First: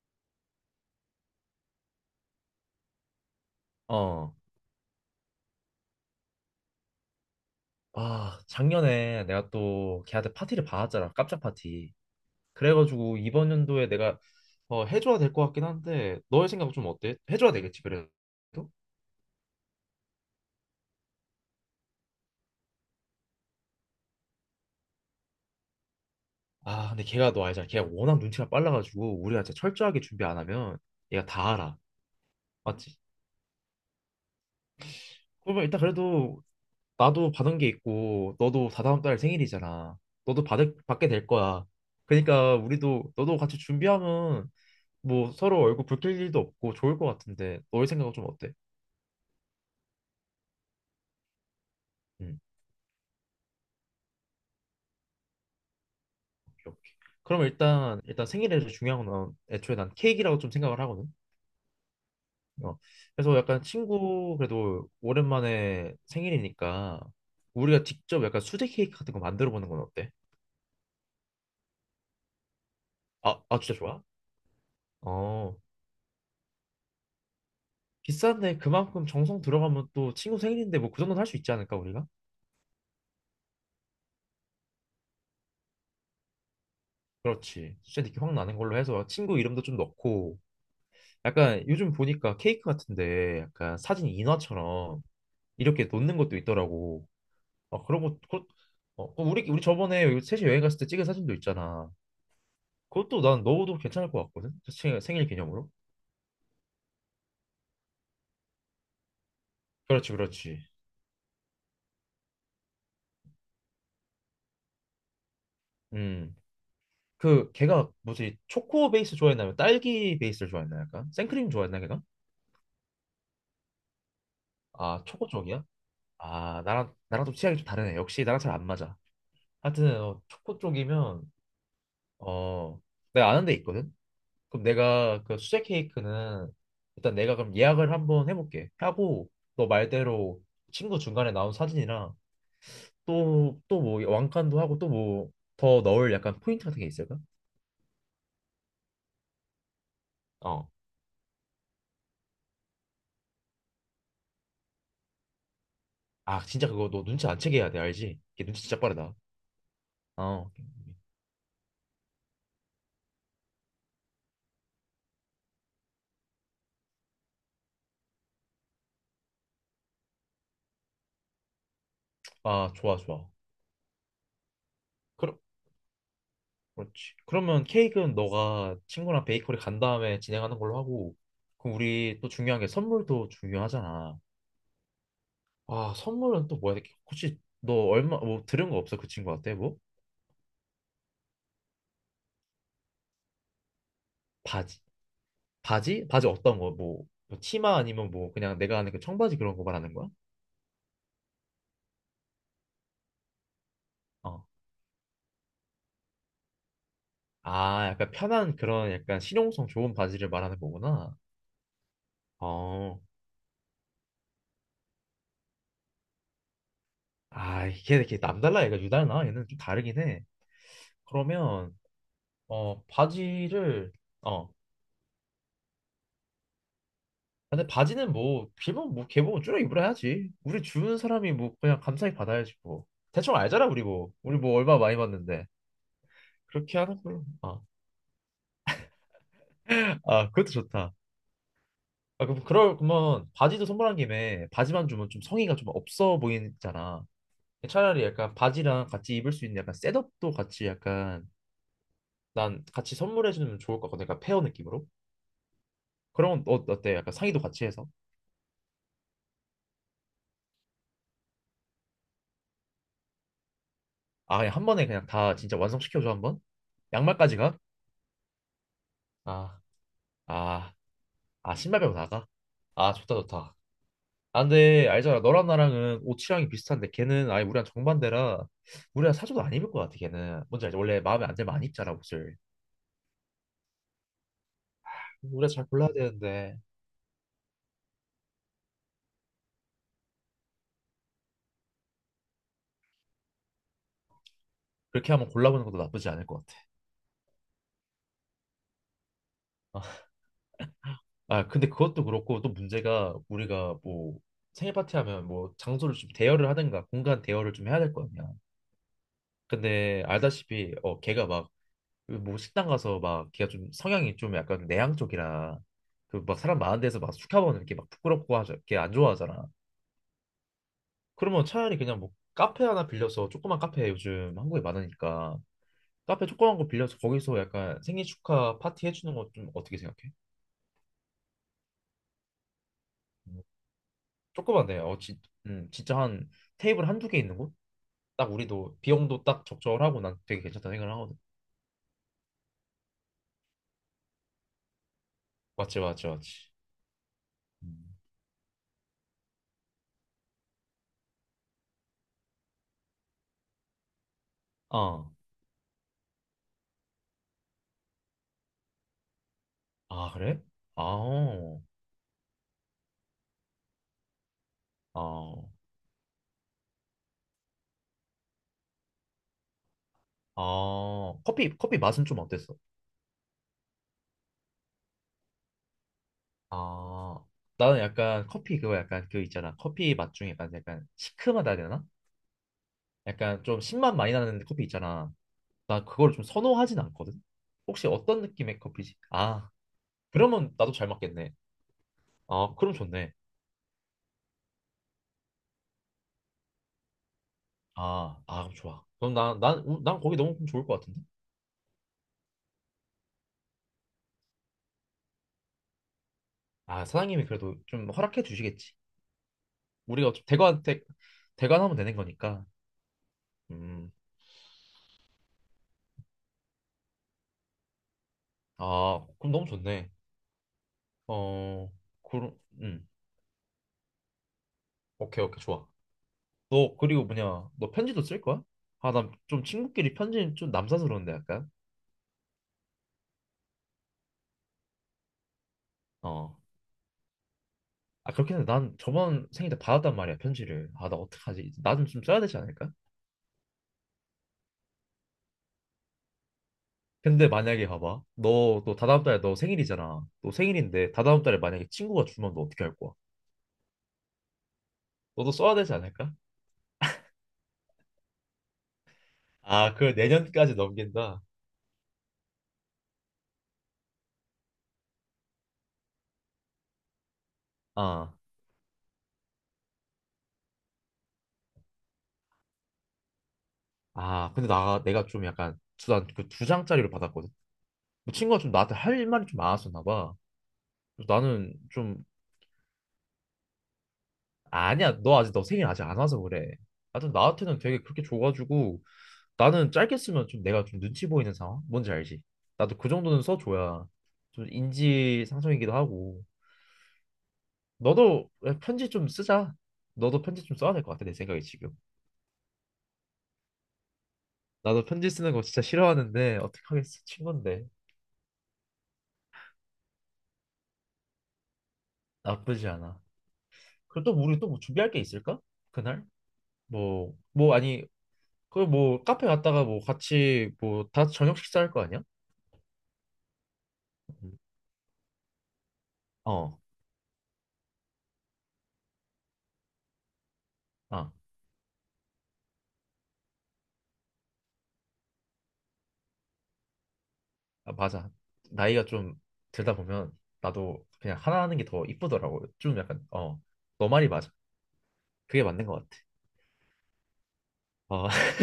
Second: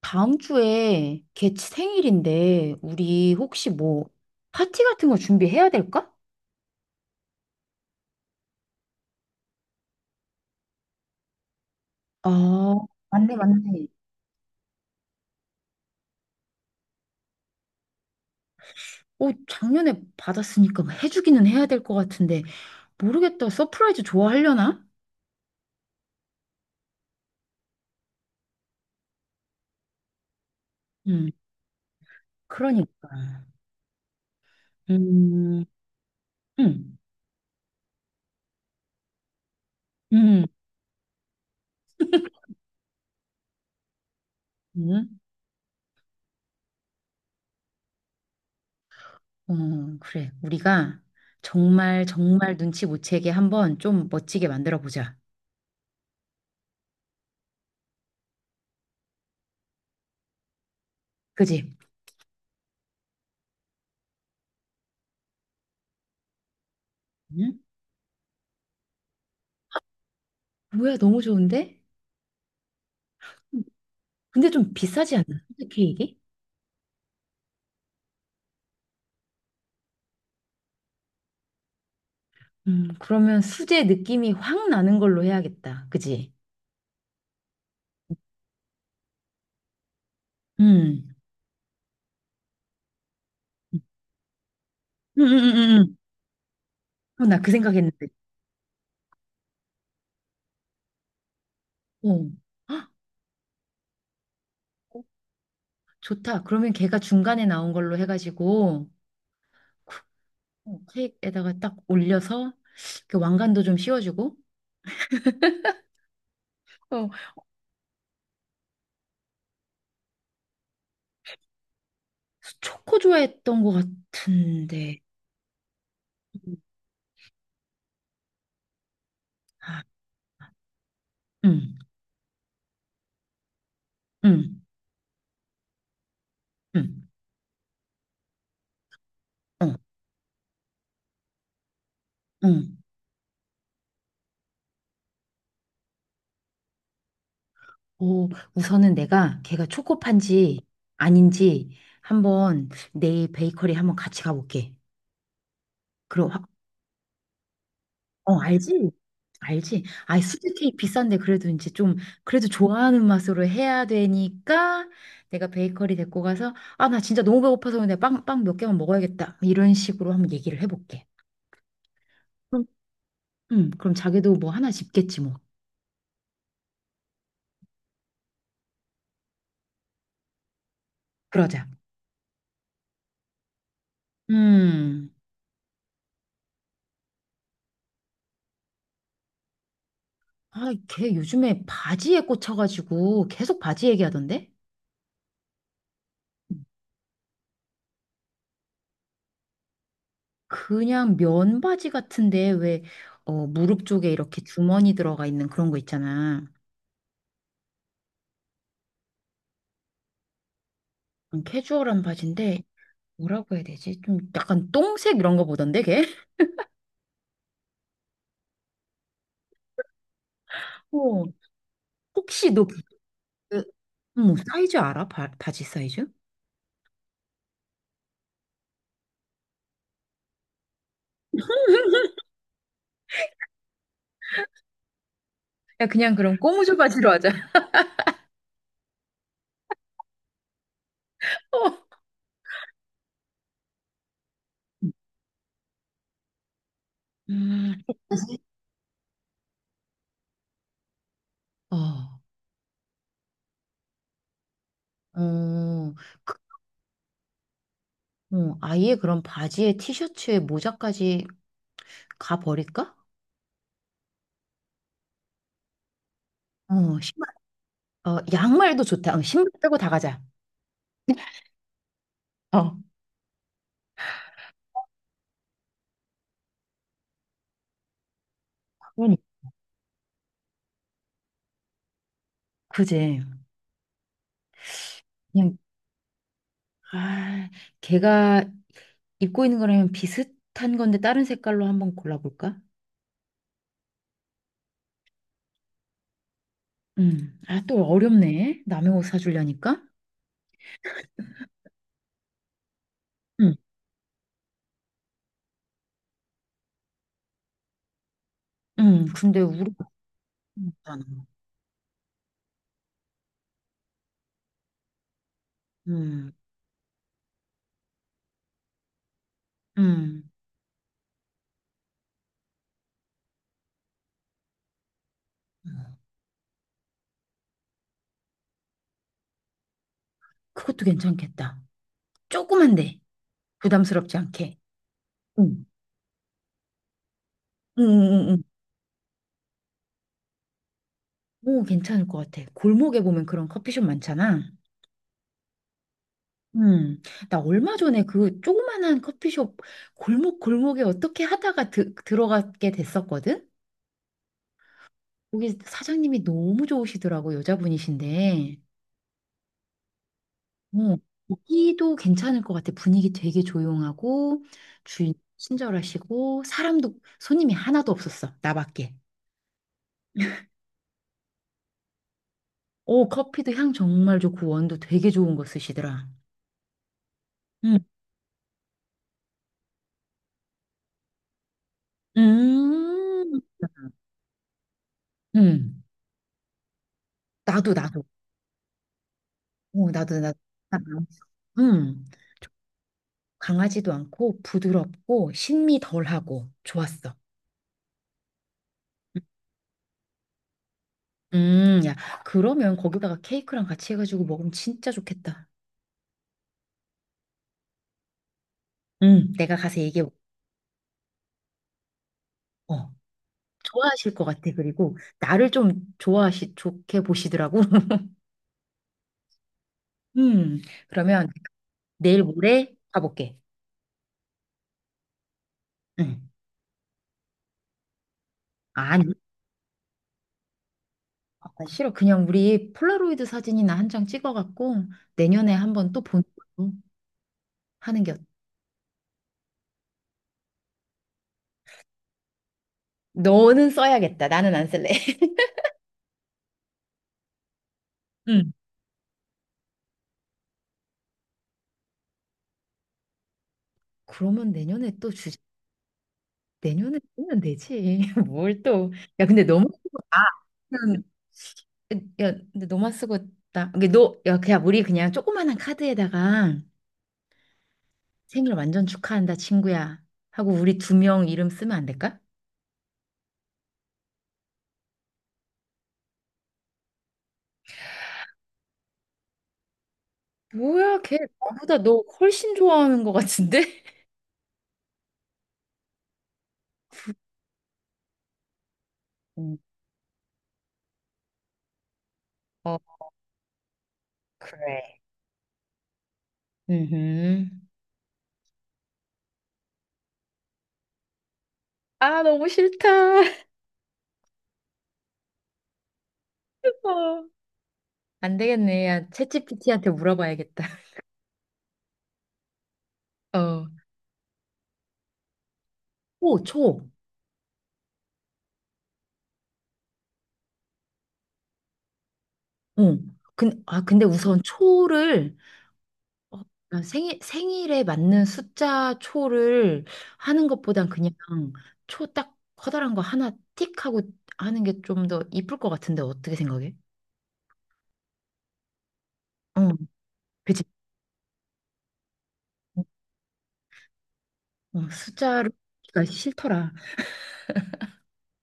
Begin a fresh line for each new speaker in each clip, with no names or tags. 다음 주에 걔 생일인데 우리 혹시 뭐
어.
파티 같은 거 준비해야 될까?
아, 작년에 내가 또 걔한테 파티를 받았잖아. 깜짝 파티.
아,
그래가지고
맞네,
이번
맞네.
연도에 내가 해줘야 될 것 같긴 한데 너의 생각은 좀 어때? 해줘야 되겠지, 그래도?
어, 작년에 받았으니까 뭐 해주기는 해야 될 것 같은데 모르겠다. 서프라이즈 좋아하려나?
아, 근데 걔가 너 알잖아. 걔가 워낙 눈치가 빨라가지고 우리가 진짜 철저하게 준비 안 하면 얘가
음,
다 알아. 맞지?
그러니까. 음,
그러면 일단 그래도
음,
나도 받은 게 있고 너도 다다음 달 생일이잖아. 너도
음,
받게 될 거야. 그러니까 우리도 너도 같이 준비하면
음,
뭐 서로 얼굴 붉힐 일도 없고 좋을 것 같은데 너의 생각은 좀 어때?
어, 그래. 우리가 정말
음,
정말 눈치 못 채게 한번 좀 멋지게 만들어 보자.
오케이, 오케이. 그럼 일단 생일에서 중요한 건 애초에 난 케이크라고 좀 생각을 하거든.
그지?
어. 그래서 약간 친구 그래도 오랜만에 생일이니까
응?
우리가 직접 약간 수제 케이크 같은 거 만들어 보는 건 어때?
뭐야, 너무 좋은데?
아 진짜 좋아?
근데 좀 비싸지 않나?
어.
케이크?
비싼데 그만큼 정성 들어가면 또 친구 생일인데 뭐 그 정도는 할 수 있지 않을까 우리가?
그러면 수제 느낌이 확 나는 걸로 해야겠다. 그지?
그렇지. 수제 느낌 확 나는 걸로 해서 친구 이름도 좀 넣고
음.
약간 요즘 보니까 케이크 같은데 약간 사진 인화처럼 이렇게
음.
놓는 것도 있더라고.
어, 나 그
아
생각했는데.
그러고 그 우리 저번에 여기 셋이 여행 갔을 때 찍은 사진도 있잖아.
어. 헉,
그것도 난 넣어도 괜찮을 것 같거든.
어,
생일 기념으로.
좋다. 그러면 걔가 중간에 나온 걸로 해가지고 쿡,
그렇지, 그렇지.
어, 케이크에다가 딱 올려서 그 왕관도 좀 씌워주고.
음.
어,
그 걔가 뭐지? 초코 베이스 좋아했나요? 딸기 베이스를 좋아했나 약간? 생크림 좋아했나 걔가?
초코 좋아했던 것 같은데.
아, 초코 쪽이야? 아, 나랑 좀 취향이 좀 다르네. 역시 나랑 잘 안 맞아.
아,
하여튼 초코 쪽이면
음,
어, 내가 아는 데 있거든.
음,
그럼 내가 그 수제 케이크는
음,
일단 내가 그럼 예약을 한번 해볼게. 하고
어,
너 말대로 친구 중간에 나온 사진이랑
음.
또 뭐 왕관도 하고 또 뭐 더 넣을 약간 포인트 같은 게 있을까?
오, 우선은 내가 걔가 초코파인지
어.
아닌지 한번 내일 베이커리 한번 같이 가볼게. 그럼
아
확,
진짜 그거 너 눈치 안 채게 해야 돼, 알지?
어,
걔 눈치 진짜
알지?
빠르다.
알지? 아,
어.
수제 케이크 비싼데 그래도 이제 좀 그래도 좋아하는 맛으로 해야 되니까 내가 베이커리 데리고 가서 아, 나 진짜 너무 배고파서 내가 빵 몇 개만 먹어야겠다. 이런 식으로 한번 얘기를 해볼게. 그럼,
아 좋아 좋아.
그럼 자기도 뭐 하나 집겠지
그럼
뭐.
그렇지. 그러면 케이크는 너가 친구랑 베이커리 간 다음에 진행하는 걸로 하고,
그러자.
그럼 우리 또 중요한 게 선물도 중요하잖아.
음.
아, 선물은 또 뭐야? 혹시 너 얼마 뭐 들은 거 없어? 그 친구한테 뭐?
아, 걔 요즘에 바지에 꽂혀가지고 계속 바지 얘기하던데?
바지. 바지? 바지 어떤 거? 뭐 치마 아니면 뭐 그냥 내가 아는 그 청바지 그런 거 말하는 거야?
그냥 면 바지 같은데 왜 어, 무릎 쪽에 이렇게
어.
주머니 들어가 있는 그런 거 있잖아.
아, 약간 편한 그런 약간 실용성 좋은 바지를 말하는 거구나.
캐주얼한 바지인데
어.
뭐라고 해야 되지? 좀 약간 똥색 이런 거 보던데 걔?
아, 이게 이렇게 남달라, 얘가 유달라, 얘는 좀 다르긴 해.
어.
그러면
혹시 너 그,
바지를.
뭐
어.
사이즈 알아? 바지 사이즈?
근데 바지는 뭐 길면 뭐 개봉 줄여 입으라야지. 우리 주는 사람이 뭐 그냥 감사히 받아야지 뭐. 대충 알잖아 우리 뭐. 우리 뭐 얼마 많이 받는데.
야 그냥 그럼 꼬무조
그렇게 하는
바지로
걸로.
하자.
아, 그것도 좋다.
어.
아, 그럼 그럴 거면 바지도 선물한 김에 바지만 주면 좀 성의가 좀 없어 보이잖아.
음,
차라리 약간
바지?
바지랑 같이 입을 수 있는 약간 셋업도 같이 약간
어.
난 같이 선물해 주면 좋을 것 같거든. 약간 페어 느낌으로.
어, 그,
그럼 어, 어때? 약간 상의도 같이 해서.
아예 그럼 바지에 티셔츠에 모자까지 가 버릴까?
아, 그냥 한 번에 그냥 다 진짜 완성시켜 줘 한번.
어, 신발,
양말까지 가?
어, 양말도 좋다. 어, 신발
아,
빼고 다 가자.
아, 아 신발 빼고 나가?
어,
아, 좋다 좋다. 아, 근데 알잖아. 너랑 나랑은 옷 취향이 비슷한데 걔는 아예 우리랑 정반대라 우리랑
그러니
사줘도 안 입을 것 같아, 걔는. 뭔지 알지? 원래 마음에 안 들면 안 입잖아, 옷을.
그지.
우리가
그냥
잘 골라야 되는데
아, 걔가 입고 있는 거랑 비슷한 건데 다른 색깔로 한번 골라볼까?
그렇게 한번 골라보는 것도 나쁘지 않을 것 같아.
음. 아, 또 어렵네. 남의 옷 사주려니까.
아, 근데 그것도 그렇고 또 문제가,
음.
우리가 뭐 생일 파티 하면 뭐 장소를 좀 대여를 하든가 공간 대여를 좀 해야 될 거 아니야.
음. 근데 우리
근데 알다시피
없잖아.
걔가 막 뭐 식당 가서 막, 걔가 좀 성향이 좀 약간 내향 쪽이라 그
음.
막 사람 많은 데서 막 축하보는 이렇게 막 부끄럽고 하죠. 걔안 좋아하잖아.
음.
그러면 차라리 그냥 뭐 카페 하나 빌려서, 조그만 카페 요즘 한국에 많으니까 카페 조그만 거 빌려서 거기서 약간 생일 축하 파티 해주는 거 좀 어떻게 생각해?
그것도 괜찮겠다. 조그만데
음,
부담스럽지 않게.
조그만데
응.
진짜 한 테이블 한 두 개 있는 곳?
응, 응, 응.
딱
응.
우리도 비용도 딱 적절하고 난 되게 괜찮다 생각을 하거든.
오, 괜찮을 것 같아. 골목에 보면 그런 커피숍 많잖아.
맞지 맞지 맞지.
음. 나 얼마
음.
전에 그 조그만한 커피숍 골목 골목에 어떻게 하다가 들어가게 됐었거든.
어.
거기 사장님이 너무 좋으시더라고, 여자분이신데.
아 그래?
어,
아,
거기도 괜찮을 것 같아. 분위기 되게 조용하고, 주인
아
친절하시고, 사람도, 손님이 하나도 없었어. 나밖에.
아, 어. 커피 맛은 좀 어땠어?
오, 커피도 향 정말 좋고, 원두 되게 좋은 거 쓰시더라.
아,
응,
나는 약간 커피 그거 약간 그 있잖아, 커피 맛 중에 약간 시큼하다 해야 되나?
음,
약간 좀 신맛 많이 나는 커피 있잖아.
음.
나 그걸 좀 선호하진 않거든.
나도,
혹시
나도.
어떤 느낌의 커피지? 아,
어, 나도, 나도.
그러면 나도 잘 맞겠네.
음,
아, 그럼 좋네.
강하지도 않고, 부드럽고, 신미 덜하고, 좋았어.
아, 그럼 좋아. 그럼 난 거기 너무 좋을 것 같은데?
야, 그러면 거기다가 케이크랑 같이 해가지고 먹으면 진짜 좋겠다.
아, 사장님이 그래도 좀 허락해 주시겠지.
응, 내가 가서 얘기해.
우리가 좀 대관하면 되는 거니까.
어.
음,
좋아하실 것 같아. 그리고 나를 좀 좋게 보시더라고.
아, 그럼 너무 좋네.
음, 그러면
어,
내일
그럼,
모레 가볼게.
오케이, 오케이, 좋아.
응.
너, 그리고 뭐냐, 너 편지도 쓸 거야? 아, 난
아니,
좀 친구끼리 편지는 좀 남사스러운데,
아,
약간.
싫어. 그냥 우리 폴라로이드 사진이나 한 장 찍어갖고 내년에 한번 또 보는
어.
걸로 하는 게
아
어때?
그렇긴 한데 난 저번 생일 때 받았단 말이야, 편지를. 아 나 어떡하지. 나 좀 써야 되지 않을까?
너는 써야겠다. 나는 안 쓸래.
근데 만약에 봐봐,
응.
너 또 다다음 달에 너 생일이잖아. 너 생일인데 다다음 달에 만약에 친구가 주면 너 어떻게 할 거야?
그러면 내년에 또
너도
주제,
써야 되지 않을까?
내년에 쓰면 되지. 뭘 또. 야, 근데 너무
아 그걸
쓰고 나
내년까지 넘긴다.
야, 근데 너만 쓰고 나, 이게 너, 야, 그냥 우리 그냥 조그만한 카드에다가
아,
생일 완전 축하한다, 친구야. 하고 우리 두 명 이름 쓰면 안 될까?
근데 나 내가 좀 약간, 난그두 장짜리를 받았거든. 그 친구가 좀 나한테 할 말이 좀 많았었나 봐.
뭐야,
그래서
걔
나는
나보다 너
좀.
훨씬 좋아하는 것 같은데?
아, 아니야, 너 생일 아직 안 와서 그래. 하여튼 나한테는 되게 그렇게 줘가지고,
음.
나는 짧게 쓰면 좀 내가 좀 눈치 보이는 상황? 뭔지 알지? 나도
어,
그 정도는 써줘야, 좀
그래.
인지상정이기도 하고.
음.
너도 편지 좀 쓰자. 너도 편지 좀 써야 될 것 같아, 내 생각에 지금.
아, 너무 싫다.
나도 편지 쓰는 거 진짜 싫어하는데 어떡하겠어,
어.
친건데.
안 되겠네. 야, 챗피티한테 물어봐야겠다.
나쁘지 않아.
어.
그리고 또 우리 또뭐 준비할 게 있을까? 그날?
초, 초.
뭐 아니, 그 뭐 카페 갔다가 뭐 같이 뭐 다 저녁 식사할 거 아니야?
어. 근, 아, 근데
음.
우선 초를 어,
어,
난 생일에 맞는 숫자 초를 하는 것보단 그냥
아.
초 딱 커다란 거 하나 틱 하고 하는 게 좀 더 이쁠 것 같은데 어떻게 생각해?
아, 맞아. 나이가 좀
어,
들다 보면
그치.
나도 그냥 하나 하는 게 더 이쁘더라고. 좀 약간 어, 너 말이 맞아.
어,
그게
숫자가
맞는 것 같아.
싫더라.
아,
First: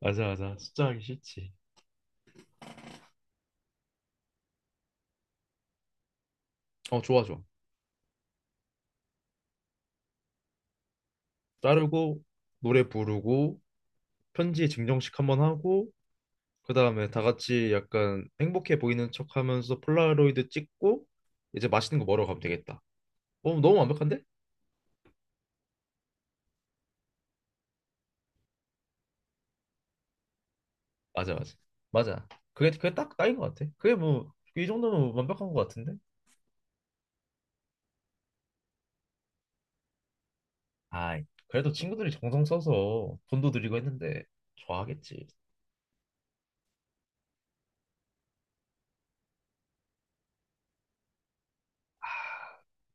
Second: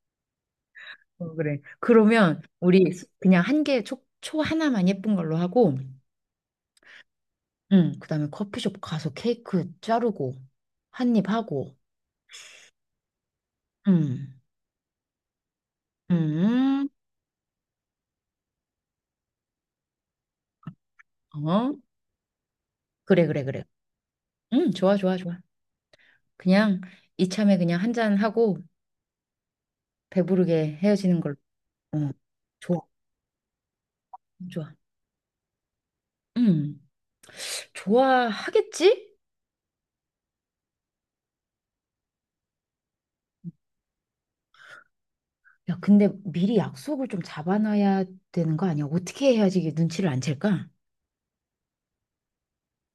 맞아, 맞아. 숫자 하기
어,
싫지.
그래. 그러면 그냥 한 개, 초 하나만 예쁜 걸로 하고,
어, 좋아, 좋아.
응, 그다음에 커피숍 가서 케이크 자르고, 한입 하고,
자르고, 노래 부르고,
응,
편지 증정식 한번 하고, 그
응,
다음에 다 같이 약간 행복해 보이는 척 하면서 폴라로이드 찍고, 이제
어,
맛있는 거 먹으러 가면 되겠다.
그래, 그래,
어,
그래.
너무 완벽한데?
응, 좋아, 좋아, 좋아. 그냥 이참에 그냥 한 잔하고 배부르게 헤어지는
맞아,
걸로.
맞아.
어,
맞아. 그게
좋아,
그게 딱 딱인 것 같아. 그게 뭐 이
좋아.
정도면 완벽한 것 같은데?
음, 좋아하겠지?
아이, 그래도 친구들이 정성 써서 돈도 드리고 했는데 좋아하겠지.
야, 근데 미리 약속을 좀 잡아놔야 되는 거 아니야? 어떻게 해야지 이게 눈치를 안 챌까?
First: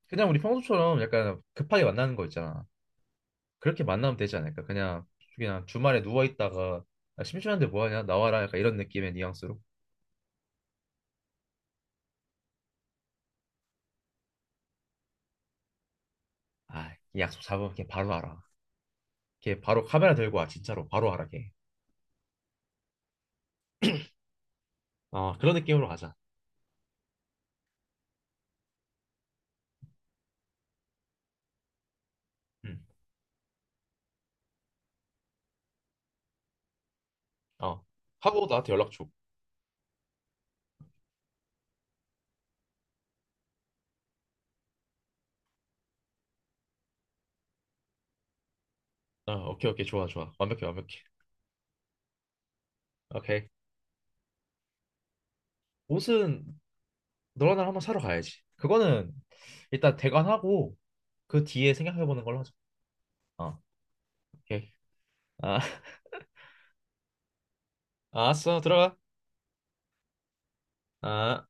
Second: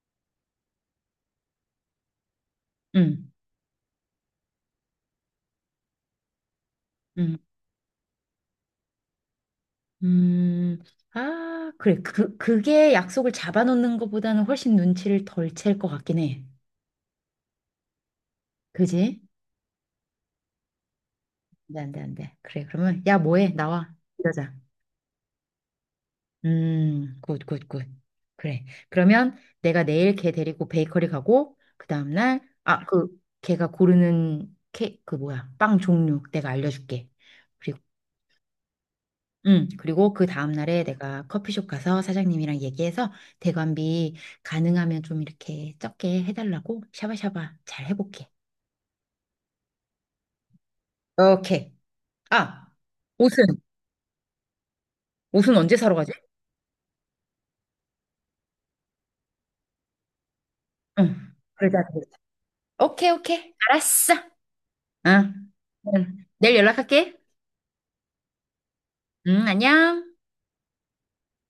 그냥 우리 평소처럼 약간 급하게 만나는 거 있잖아.
응,
그렇게 만나면 되지 않을까? 그냥 주말에 누워 있다가, 아,
응,
심심한데 뭐 하냐? 나와라. 약간 이런 느낌의 뉘앙스로.
음. 아, 그래. 그게 약속을 잡아놓는 것보다는 훨씬 눈치를 덜 챌 것 같긴 해.
아, 이 약속 잡으면 걔 바로 알아.
그지?
걔 바로 카메라 들고 와. 진짜로 바로 알아 걔.
안 돼, 안 돼, 안 돼. 그래, 그러면, 야, 뭐해? 나와. 이러자.
어, 그런 느낌으로 가자.
굿, 굿, 굿. 그래. 그러면 내가 내일 걔 데리고 베이커리 가고, 그 다음날,
응.
아, 그, 걔가 고르는 케, 그 뭐야, 빵 종류 내가 알려줄게. 그리고,
어. 하고 나한테 연락 줘.
그리고 그 다음날에 내가 커피숍 가서 사장님이랑 얘기해서 대관비 가능하면 좀 이렇게 적게 해달라고 샤바샤바 잘 해볼게.
어, 오케이 오케이 좋아 좋아. 완벽해 완벽해.
오케이. 아, 옷은,
오케이.
옷은 언제 사러 가지?
옷은 너랑 나랑 한번 사러 가야지. 그거는 일단 대관하고
응.
그 뒤에
그러자, 그러자.
생각해보는 걸로 하자.
오케이, 오케이.
어,
알았어.
오케이.
응.
아,
응. 내일 연락할게.
알았어, 들어가.
응, 안녕.
아.